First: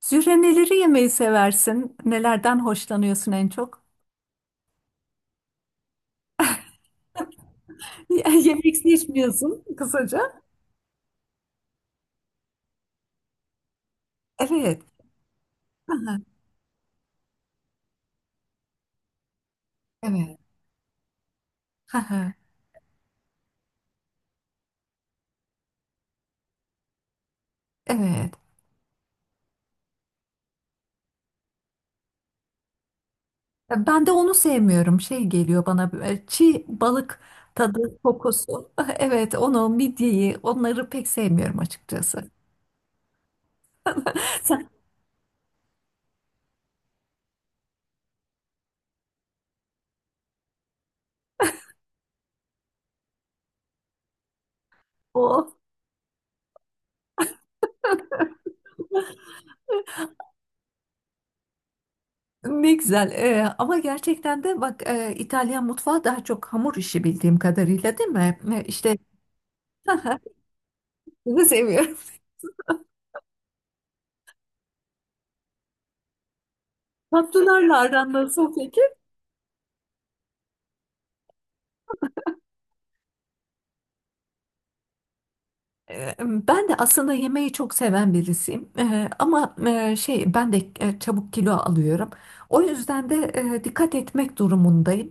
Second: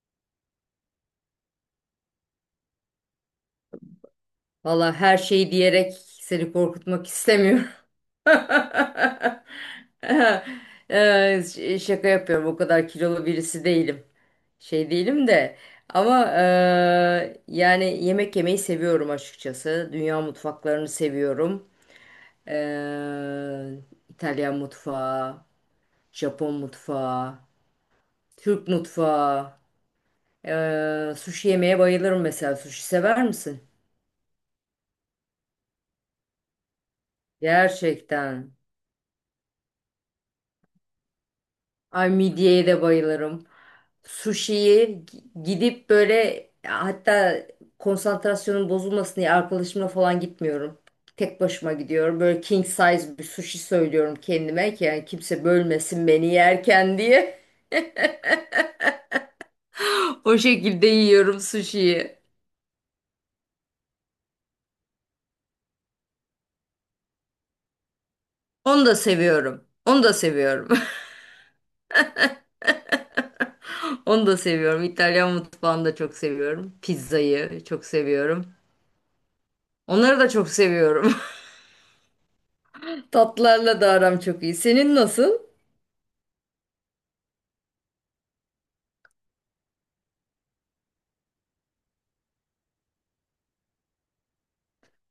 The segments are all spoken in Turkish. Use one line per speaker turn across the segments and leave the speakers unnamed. Zühre neleri yemeyi seversin? Nelerden hoşlanıyorsun en çok?
Valla her şeyi diyerek seni korkutmak istemiyorum.
Yemek seçmiyorsun kısaca.
Şaka yapıyorum. O kadar kilolu birisi değilim.
Evet.
Şey değilim de.
Aha,
Ama yani yemek yemeyi seviyorum açıkçası. Dünya
evet.
mutfaklarını seviyorum.
Aha,
Eee, İtalyan mutfağı, Japon mutfağı,
evet.
Türk mutfağı. Sushi yemeye bayılırım mesela. Sushi sever misin?
Ben de onu sevmiyorum. Şey geliyor bana çiğ balık tadı
Gerçekten.
kokusu. Evet onu midyeyi onları pek sevmiyorum
Ay
açıkçası.
midyeye de bayılırım.
Sen
Sushi'yi gidip böyle hatta konsantrasyonun bozulmasın diye arkadaşımla falan gitmiyorum. Tek başıma gidiyorum. Böyle king size bir sushi söylüyorum kendime ki yani kimse
o
bölmesin beni yerken diye. O şekilde yiyorum sushi'yi.
ne güzel. Ama gerçekten de bak İtalyan mutfağı daha çok hamur işi bildiğim kadarıyla değil mi?
Onu da
İşte
seviyorum. Onu da seviyorum.
bunu seviyorum.
Onu da seviyorum. İtalyan mutfağını da çok seviyorum. Pizzayı
Tatlılarla
çok
aran
seviyorum.
nasıl peki?
Onları da çok seviyorum. Tatlarla da aram çok iyi. Senin nasıl?
Ben de aslında yemeği çok seven birisiyim. Ama ben de çabuk kilo alıyorum. O yüzden de dikkat etmek durumundayım.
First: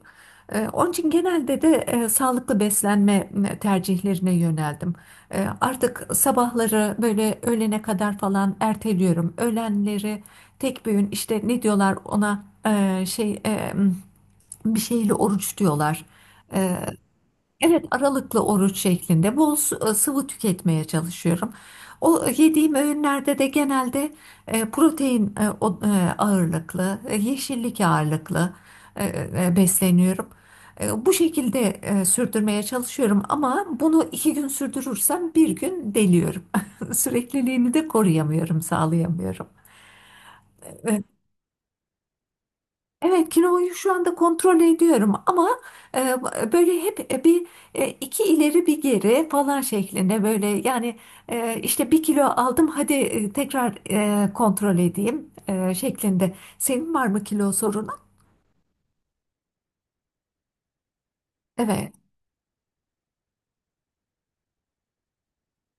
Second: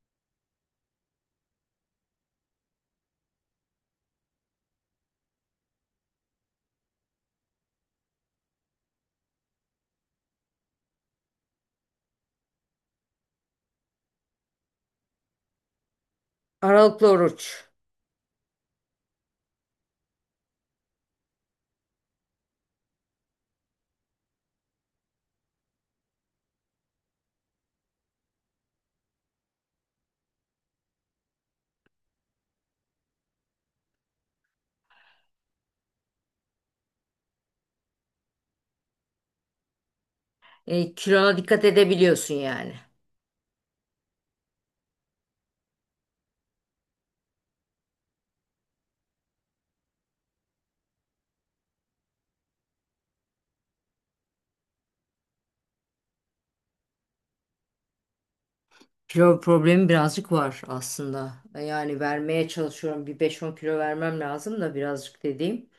Onun için genelde de sağlıklı beslenme tercihlerine yöneldim. Artık sabahları böyle öğlene kadar falan erteliyorum. Öğlenleri tek bir öğün işte ne diyorlar ona bir şeyle oruç diyorlar.
Aralıklı oruç.
Evet, aralıklı oruç şeklinde sıvı tüketmeye çalışıyorum. O yediğim öğünlerde de genelde protein ağırlıklı, yeşillik ağırlıklı e, besleniyorum. Bu şekilde sürdürmeye çalışıyorum ama bunu iki gün sürdürürsem bir gün deliyorum. Sürekliliğini de koruyamıyorum, sağlayamıyorum. E,
Kilona dikkat edebiliyorsun yani.
Evet kiloyu şu anda kontrol ediyorum ama e, böyle hep iki ileri bir geri falan şeklinde böyle yani işte bir kilo aldım, hadi tekrar kontrol edeyim şeklinde. Senin var mı kilo sorunu?
Kilo problemi birazcık var aslında.
Evet,
Yani vermeye çalışıyorum. Bir beş on kilo vermem lazım da birazcık dediğim.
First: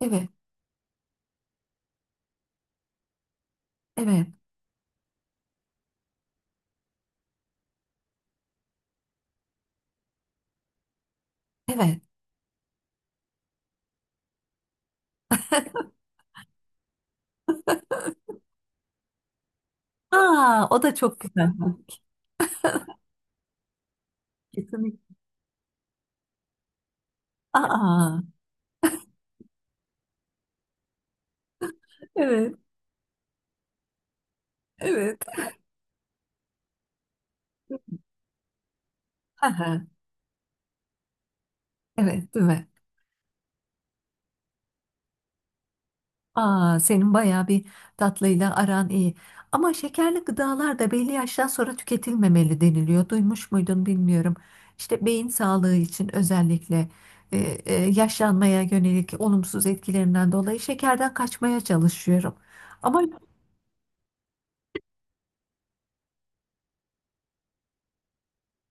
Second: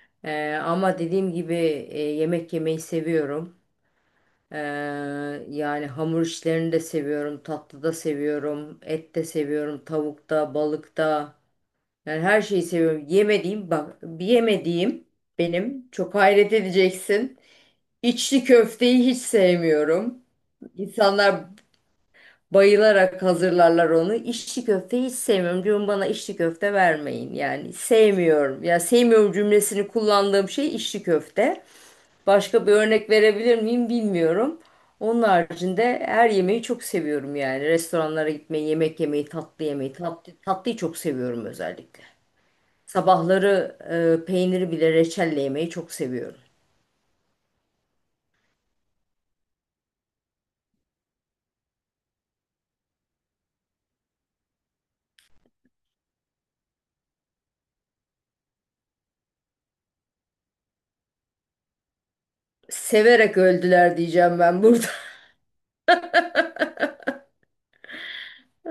evet,
Ama dediğim gibi yemek yemeyi seviyorum.
evet,
E, Yani hamur işlerini de seviyorum. Tatlı da seviyorum. Et de seviyorum. Tavukta, balıkta.
evet.
Yani her şeyi seviyorum. Yemediğim, bak, bir yemediğim benim, çok hayret edeceksin. İçli köfteyi hiç sevmiyorum.
Aa, o da çok
İnsanlar
güzel.
bayılarak hazırlarlar onu. İçli köfte
Kesinlikle.
hiç sevmiyorum. Diyorum bana içli köfte vermeyin. Yani
Aa,
sevmiyorum. Ya sevmiyorum cümlesini kullandığım şey içli köfte.
evet,
Başka bir örnek verebilir miyim bilmiyorum.
evet.
Onun haricinde her yemeği çok seviyorum yani. Restoranlara gitmeyi, yemek yemeyi, tatlı
Aha,
yemeyi, tatlı, tatlıyı çok seviyorum özellikle.
evet, değil mi?
Sabahları peyniri bile reçelle yemeyi çok seviyorum.
Aa, senin bayağı bir tatlıyla aran iyi. Ama şekerli gıdalar da belli yaştan sonra tüketilmemeli deniliyor. Duymuş muydun bilmiyorum. İşte beyin sağlığı için özellikle e, yaşlanmaya yönelik olumsuz etkilerinden dolayı şekerden kaçmaya çalışıyorum. Ama
Severek öldüler diyeceğim ben burada.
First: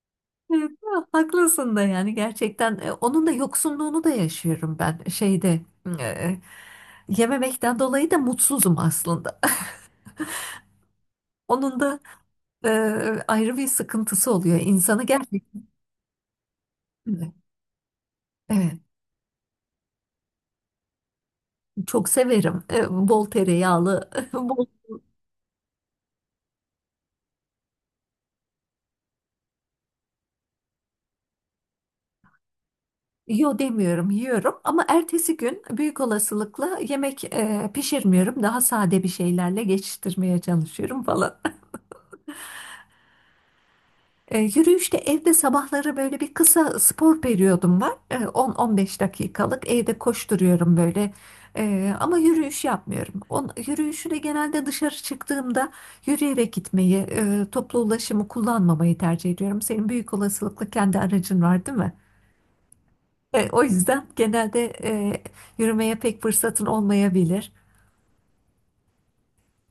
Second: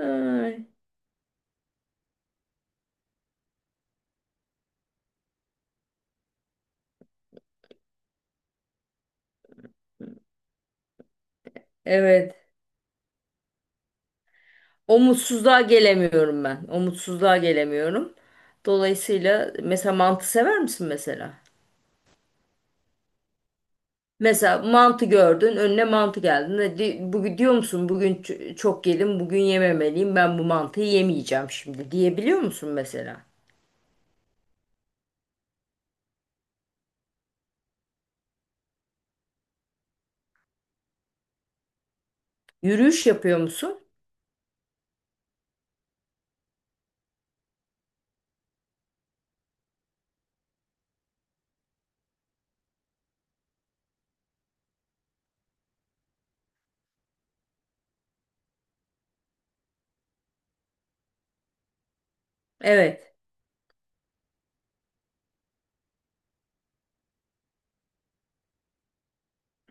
e,
Ay,
haklısın da yani gerçekten onun da yoksunluğunu da yaşıyorum ben şeyde e, yememekten dolayı da mutsuzum aslında. Onun da
evet.
e, ayrı bir sıkıntısı oluyor.
O
İnsanı gerçekten
mutsuzluğa gelemiyorum ben. O
evet,
mutsuzluğa gelemiyorum.
evet.
Dolayısıyla mesela mantı sever misin mesela?
Çok severim. Bol tereyağlı,
Mesela
bol
mantı gördün, önüne mantı geldi. Bugün diyor musun? Bugün çok yedim, bugün yememeliyim. Ben bu mantıyı yemeyeceğim şimdi diyebiliyor musun mesela?
yo demiyorum, yiyorum ama ertesi gün büyük olasılıkla yemek pişirmiyorum. Daha sade bir şeylerle geçiştirmeye çalışıyorum falan.
Yürüyüş yapıyor musun?
Yürüyüşte evde sabahları böyle bir kısa spor periyodum var. E, 10-15 dakikalık evde koşturuyorum böyle. Ama yürüyüş yapmıyorum. On, yürüyüşü de genelde dışarı çıktığımda yürüyerek gitmeyi, toplu ulaşımı kullanmamayı tercih ediyorum. Senin büyük olasılıkla kendi aracın var, değil mi?
Evet.
O yüzden genelde yürümeye pek fırsatın olmayabilir.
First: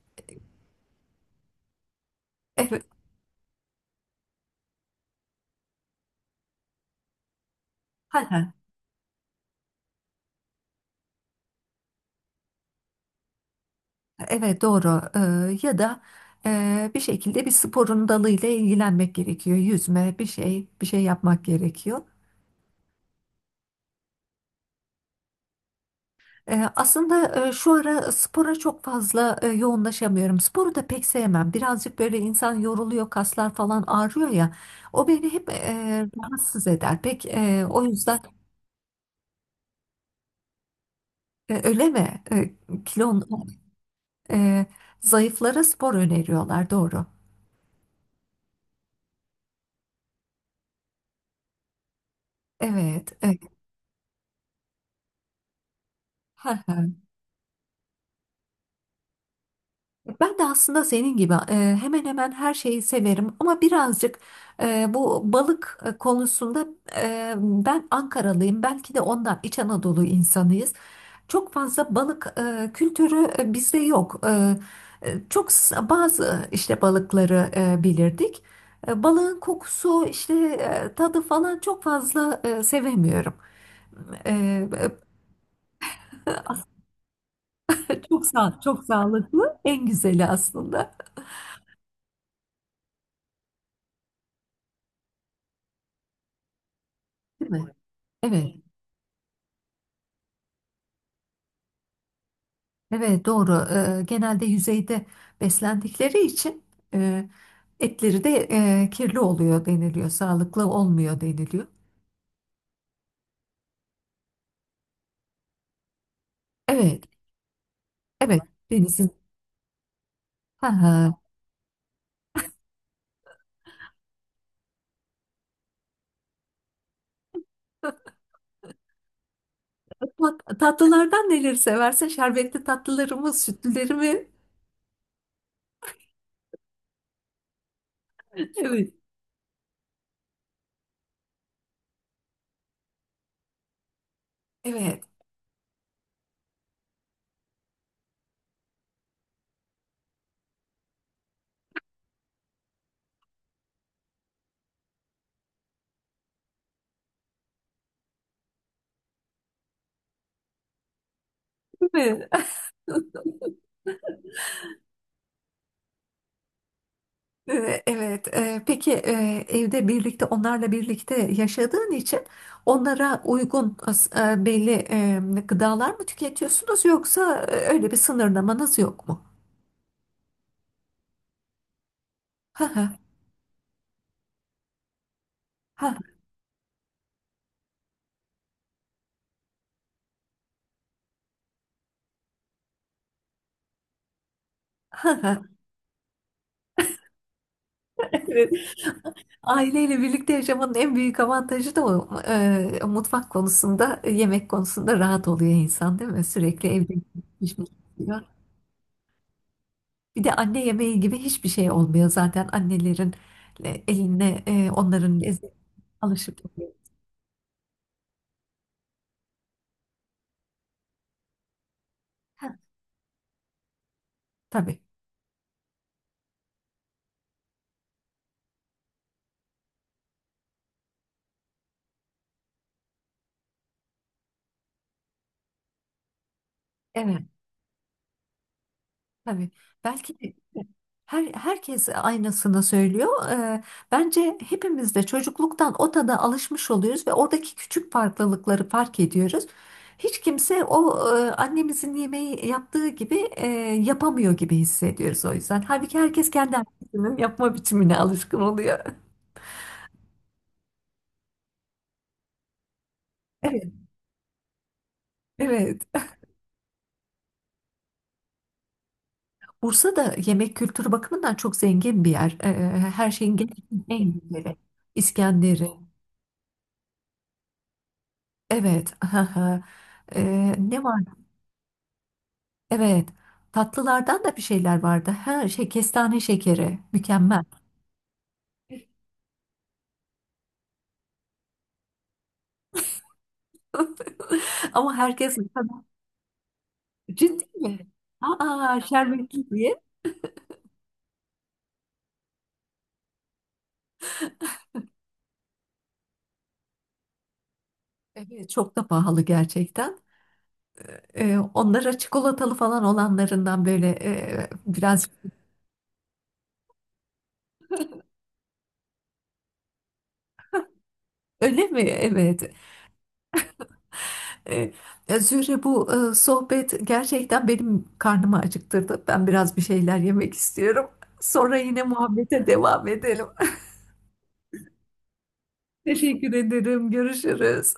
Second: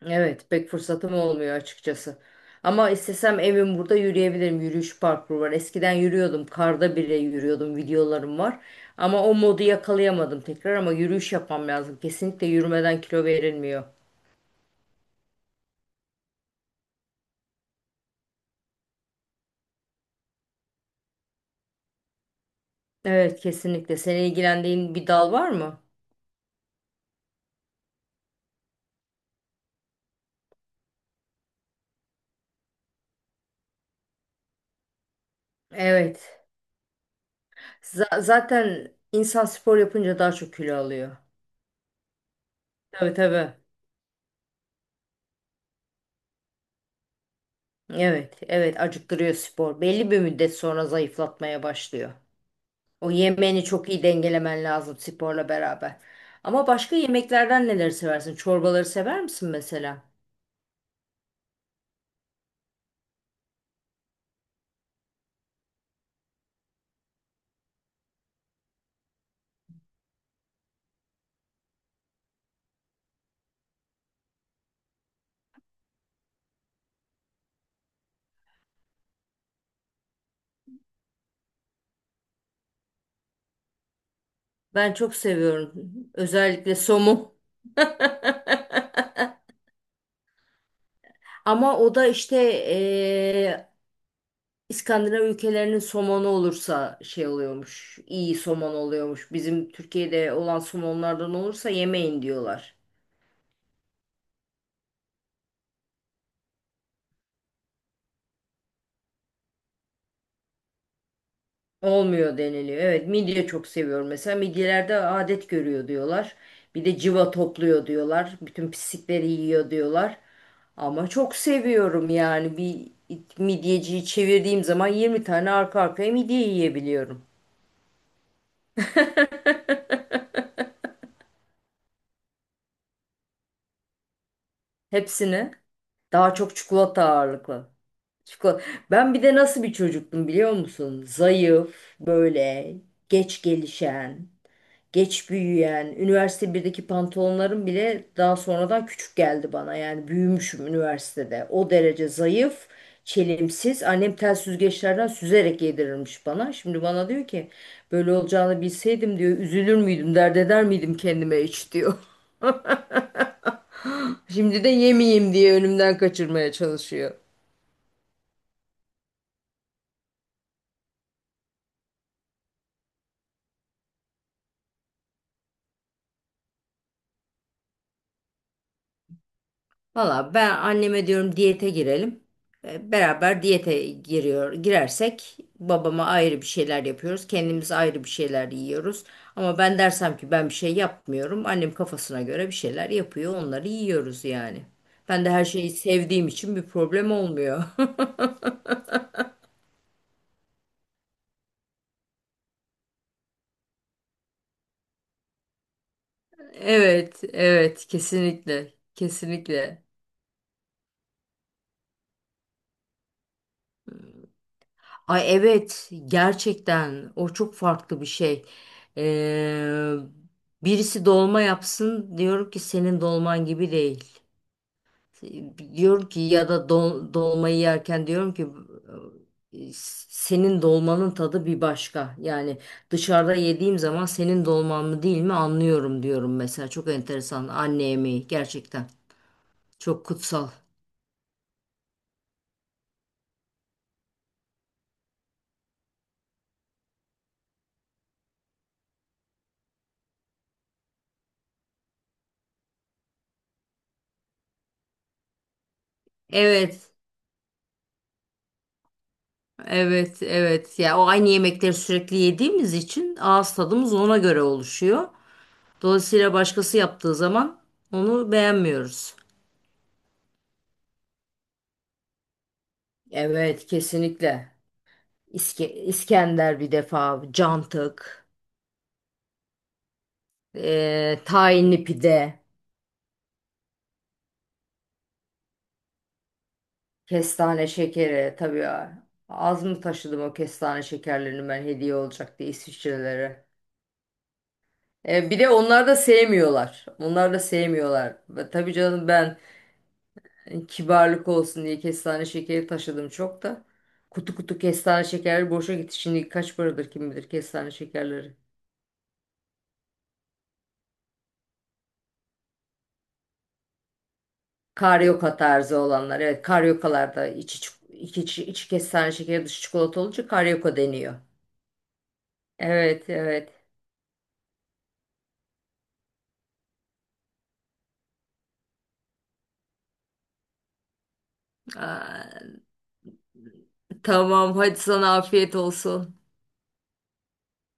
Evet, pek fırsatım olmuyor açıkçası.
Evet.
Ama istesem evim burada yürüyebilirim. Yürüyüş parkuru var. Eskiden yürüyordum. Karda bile yürüyordum. Videolarım var. Ama o modu yakalayamadım tekrar ama yürüyüş yapmam lazım. Kesinlikle yürümeden kilo verilmiyor.
Evet doğru. Ya da bir şekilde bir sporun dalıyla ilgilenmek gerekiyor, yüzme, bir şey bir şey yapmak gerekiyor.
Evet, kesinlikle. Seni ilgilendiğin bir dal var mı?
Aslında şu ara spora çok fazla yoğunlaşamıyorum. Sporu da pek sevmem. Birazcık böyle insan yoruluyor, kaslar falan ağrıyor ya. O beni hep
Evet.
rahatsız eder. Pek o yüzden
Zaten insan spor yapınca daha çok kilo alıyor.
öyle mi?
Tabii
Kilon
tabii.
e, zayıflara spor öneriyorlar. Doğru.
Evet, evet, acıktırıyor spor. Belli bir müddet sonra zayıflatmaya başlıyor. O
Evet, evet.
yemeğini çok iyi dengelemen lazım sporla beraber. Ama başka yemeklerden neleri seversin? Çorbaları sever misin mesela?
Ben de aslında senin gibi hemen hemen her şeyi severim ama birazcık bu balık konusunda ben Ankaralıyım, belki de ondan, İç Anadolu insanıyız. Çok fazla balık kültürü bizde yok. Çok bazı işte balıkları bilirdik. Balığın kokusu işte tadı falan çok fazla sevemiyorum. E,
Ben çok seviyorum. Özellikle somun.
Çok sağlıklı en güzeli aslında,
Ama o da işte eee, İskandinav ülkelerinin somonu olursa şey
değil mi?
oluyormuş. İyi
Evet.
somon oluyormuş. Bizim Türkiye'de olan somonlardan olursa yemeyin diyorlar.
Evet doğru. Genelde yüzeyde beslendikleri için e, etleri de kirli oluyor deniliyor. Sağlıklı olmuyor deniliyor.
Olmuyor deniliyor. Evet, midye çok seviyorum mesela. Midyelerde adet görüyor diyorlar. Bir de
Evet,
civa topluyor diyorlar.
evet.
Bütün
Denizin.
pislikleri yiyor diyorlar.
Ha,
Ama
ha.
çok seviyorum yani bir midyeciyi çevirdiğim zaman 20 tane arka arkaya midye yiyebiliyorum.
Bak, tatlılardan neleri seversin? Şerbetli tatlıları mı, sütlüleri mi?
Hepsini. Daha çok çikolata ağırlıklı. Çikolata.
Evet,
Ben bir de nasıl bir çocuktum biliyor musun? Zayıf, böyle geç gelişen,
evet.
geç büyüyen, üniversite birdeki pantolonlarım bile daha sonradan küçük geldi bana. Yani büyümüşüm üniversitede. O derece zayıf, çelimsiz. Annem tel süzgeçlerden süzerek yedirirmiş bana. Şimdi bana diyor ki böyle olacağını bilseydim diyor üzülür müydüm, dert eder miydim kendime hiç
Değil
diyor.
mi?
Şimdi de yemeyeyim diye önümden kaçırmaya çalışıyor.
Evet. Peki evde birlikte onlarla birlikte yaşadığın için onlara uygun belli gıdalar mı tüketiyorsunuz yoksa öyle bir sınırlamanız yok mu?
Valla ben anneme diyorum diyete girelim.
Ha ha
Beraber diyete giriyor, girersek
ha ha.
babama ayrı bir şeyler yapıyoruz. Kendimiz ayrı bir şeyler yiyoruz. Ama ben dersem ki ben bir şey yapmıyorum. Annem kafasına göre bir şeyler yapıyor. Onları yiyoruz yani. Ben de
Ha.
her şeyi sevdiğim için bir problem olmuyor.
Evet. Aileyle birlikte yaşamanın en büyük avantajı da o. Mutfak konusunda, yemek konusunda rahat oluyor insan, değil mi? Sürekli evde
Evet,
pişmiş
evet,
oluyor.
kesinlikle, kesinlikle.
Bir de anne yemeği gibi hiçbir şey olmuyor zaten annelerin eline onların
Ay
lezzetine
evet
alışıp oluyor.
gerçekten o çok farklı bir şey. Ee, Birisi dolma yapsın
Ha,
diyorum ki senin dolman gibi değil.
tabii.
Diyorum ki ya da dolmayı yerken diyorum ki "E, senin dolmanın tadı bir başka. Yani dışarıda yediğim zaman senin dolman mı değil mi anlıyorum diyorum mesela. Çok
Evet,
enteresan anne yemeği gerçekten
tabii.
çok
Belki de
kutsal.
Herkes aynısını söylüyor. Bence hepimiz de çocukluktan o tada alışmış oluyoruz ve oradaki küçük farklılıkları fark ediyoruz. Hiç kimse o annemizin yemeği yaptığı gibi yapamıyor gibi hissediyoruz o yüzden. Halbuki herkes kendi
Evet.
annesinin yapma biçimine alışkın oluyor.
Evet, evet. Ya o aynı yemekleri sürekli yediğimiz için ağız
Evet,
tadımız ona göre oluşuyor.
evet.
Dolayısıyla başkası yaptığı zaman onu beğenmiyoruz.
Bursa da yemek kültürü bakımından çok zengin bir yer. Her şeyin
Evet,
gerçekten en
kesinlikle.
güzeli. İskender'i.
İskender bir defa, cantık,
Evet. Ne var?
tahinli pide,
Evet. Tatlılardan da bir şeyler vardı. Ha, şey kestane şekeri. Mükemmel.
kestane şekeri. Tabii ya, az mı taşıdım o kestane şekerlerini ben hediye olacak diye İsviçrelere.
Ama herkes
Bir de onlar da sevmiyorlar. Onlar da
ciddi mi?
sevmiyorlar. Ve tabii
Aa
canım ben
şerbetli diye.
hani kibarlık olsun diye kestane şekeri taşıdım çok da. Kutu kutu kestane şekerleri boşa gitti. Şimdi kaç paradır kim bilir kestane şekerleri.
Evet çok da pahalı gerçekten. Onlara çikolatalı falan olanlarından böyle biraz
Karyoka tarzı olanlar. Evet karyokalarda içi kestane şekeri dışı çikolata olunca karyoka deniyor.
öyle mi? Evet.
Evet evet.
Ee, Zühre bu sohbet gerçekten benim karnımı acıktırdı. Ben biraz bir şeyler yemek istiyorum. Sonra yine muhabbete
Aa,
devam edelim.
tamam hadi sana afiyet olsun.
Teşekkür ederim. Görüşürüz.